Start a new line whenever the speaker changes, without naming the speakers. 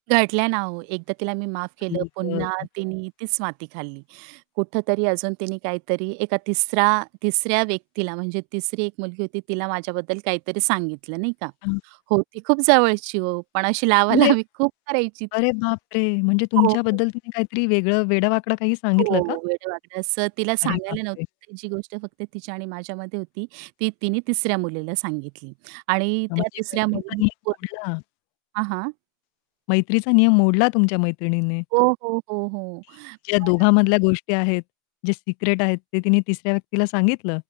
घडल्या ना हो. एकदा तिला मी माफ केलं,
आई
पुन्हा
गं!
तिनी तीच माती खाल्ली. कुठेतरी अजून तिने काहीतरी एका तिसरा तिसऱ्या व्यक्तीला म्हणजे तिसरी एक मुलगी होती तिला माझ्याबद्दल काहीतरी सांगितलं नाही का?
हं.
हो, ती खूप जवळची हो. पण अशी
म्हणजे
लावालावी खूप करायची
अरे,
ती.
बापरे! म्हणजे
हो, हो.
तुमच्याबद्दल तिने काहीतरी वेगळं वेडं-वाकडं काही सांगितलं का?
हो, वेडं-वाकडं असं तिला
अरे,
सांगायला नव्हतं
बापरे!
पाहिजे, जी गोष्ट फक्त तिच्या आणि माझ्यामध्ये होती. ती तिने तिसऱ्या मुलीला सांगितली. आणि त्या
म्हणजे
तिसऱ्या
मैत्रीचा
मुलीने
नियम
पूर्ण
मोडला.
हां, हां.
मैत्रीचा नियम मोडला तुमच्या मैत्रिणीने.
ओ, हो, हो, हो.
ज्या
[unintelligible]
दोघांमधल्या गोष्टी आहेत, जे सिक्रेट आहेत, ते तिने तिसऱ्या व्यक्तीला सांगितलं.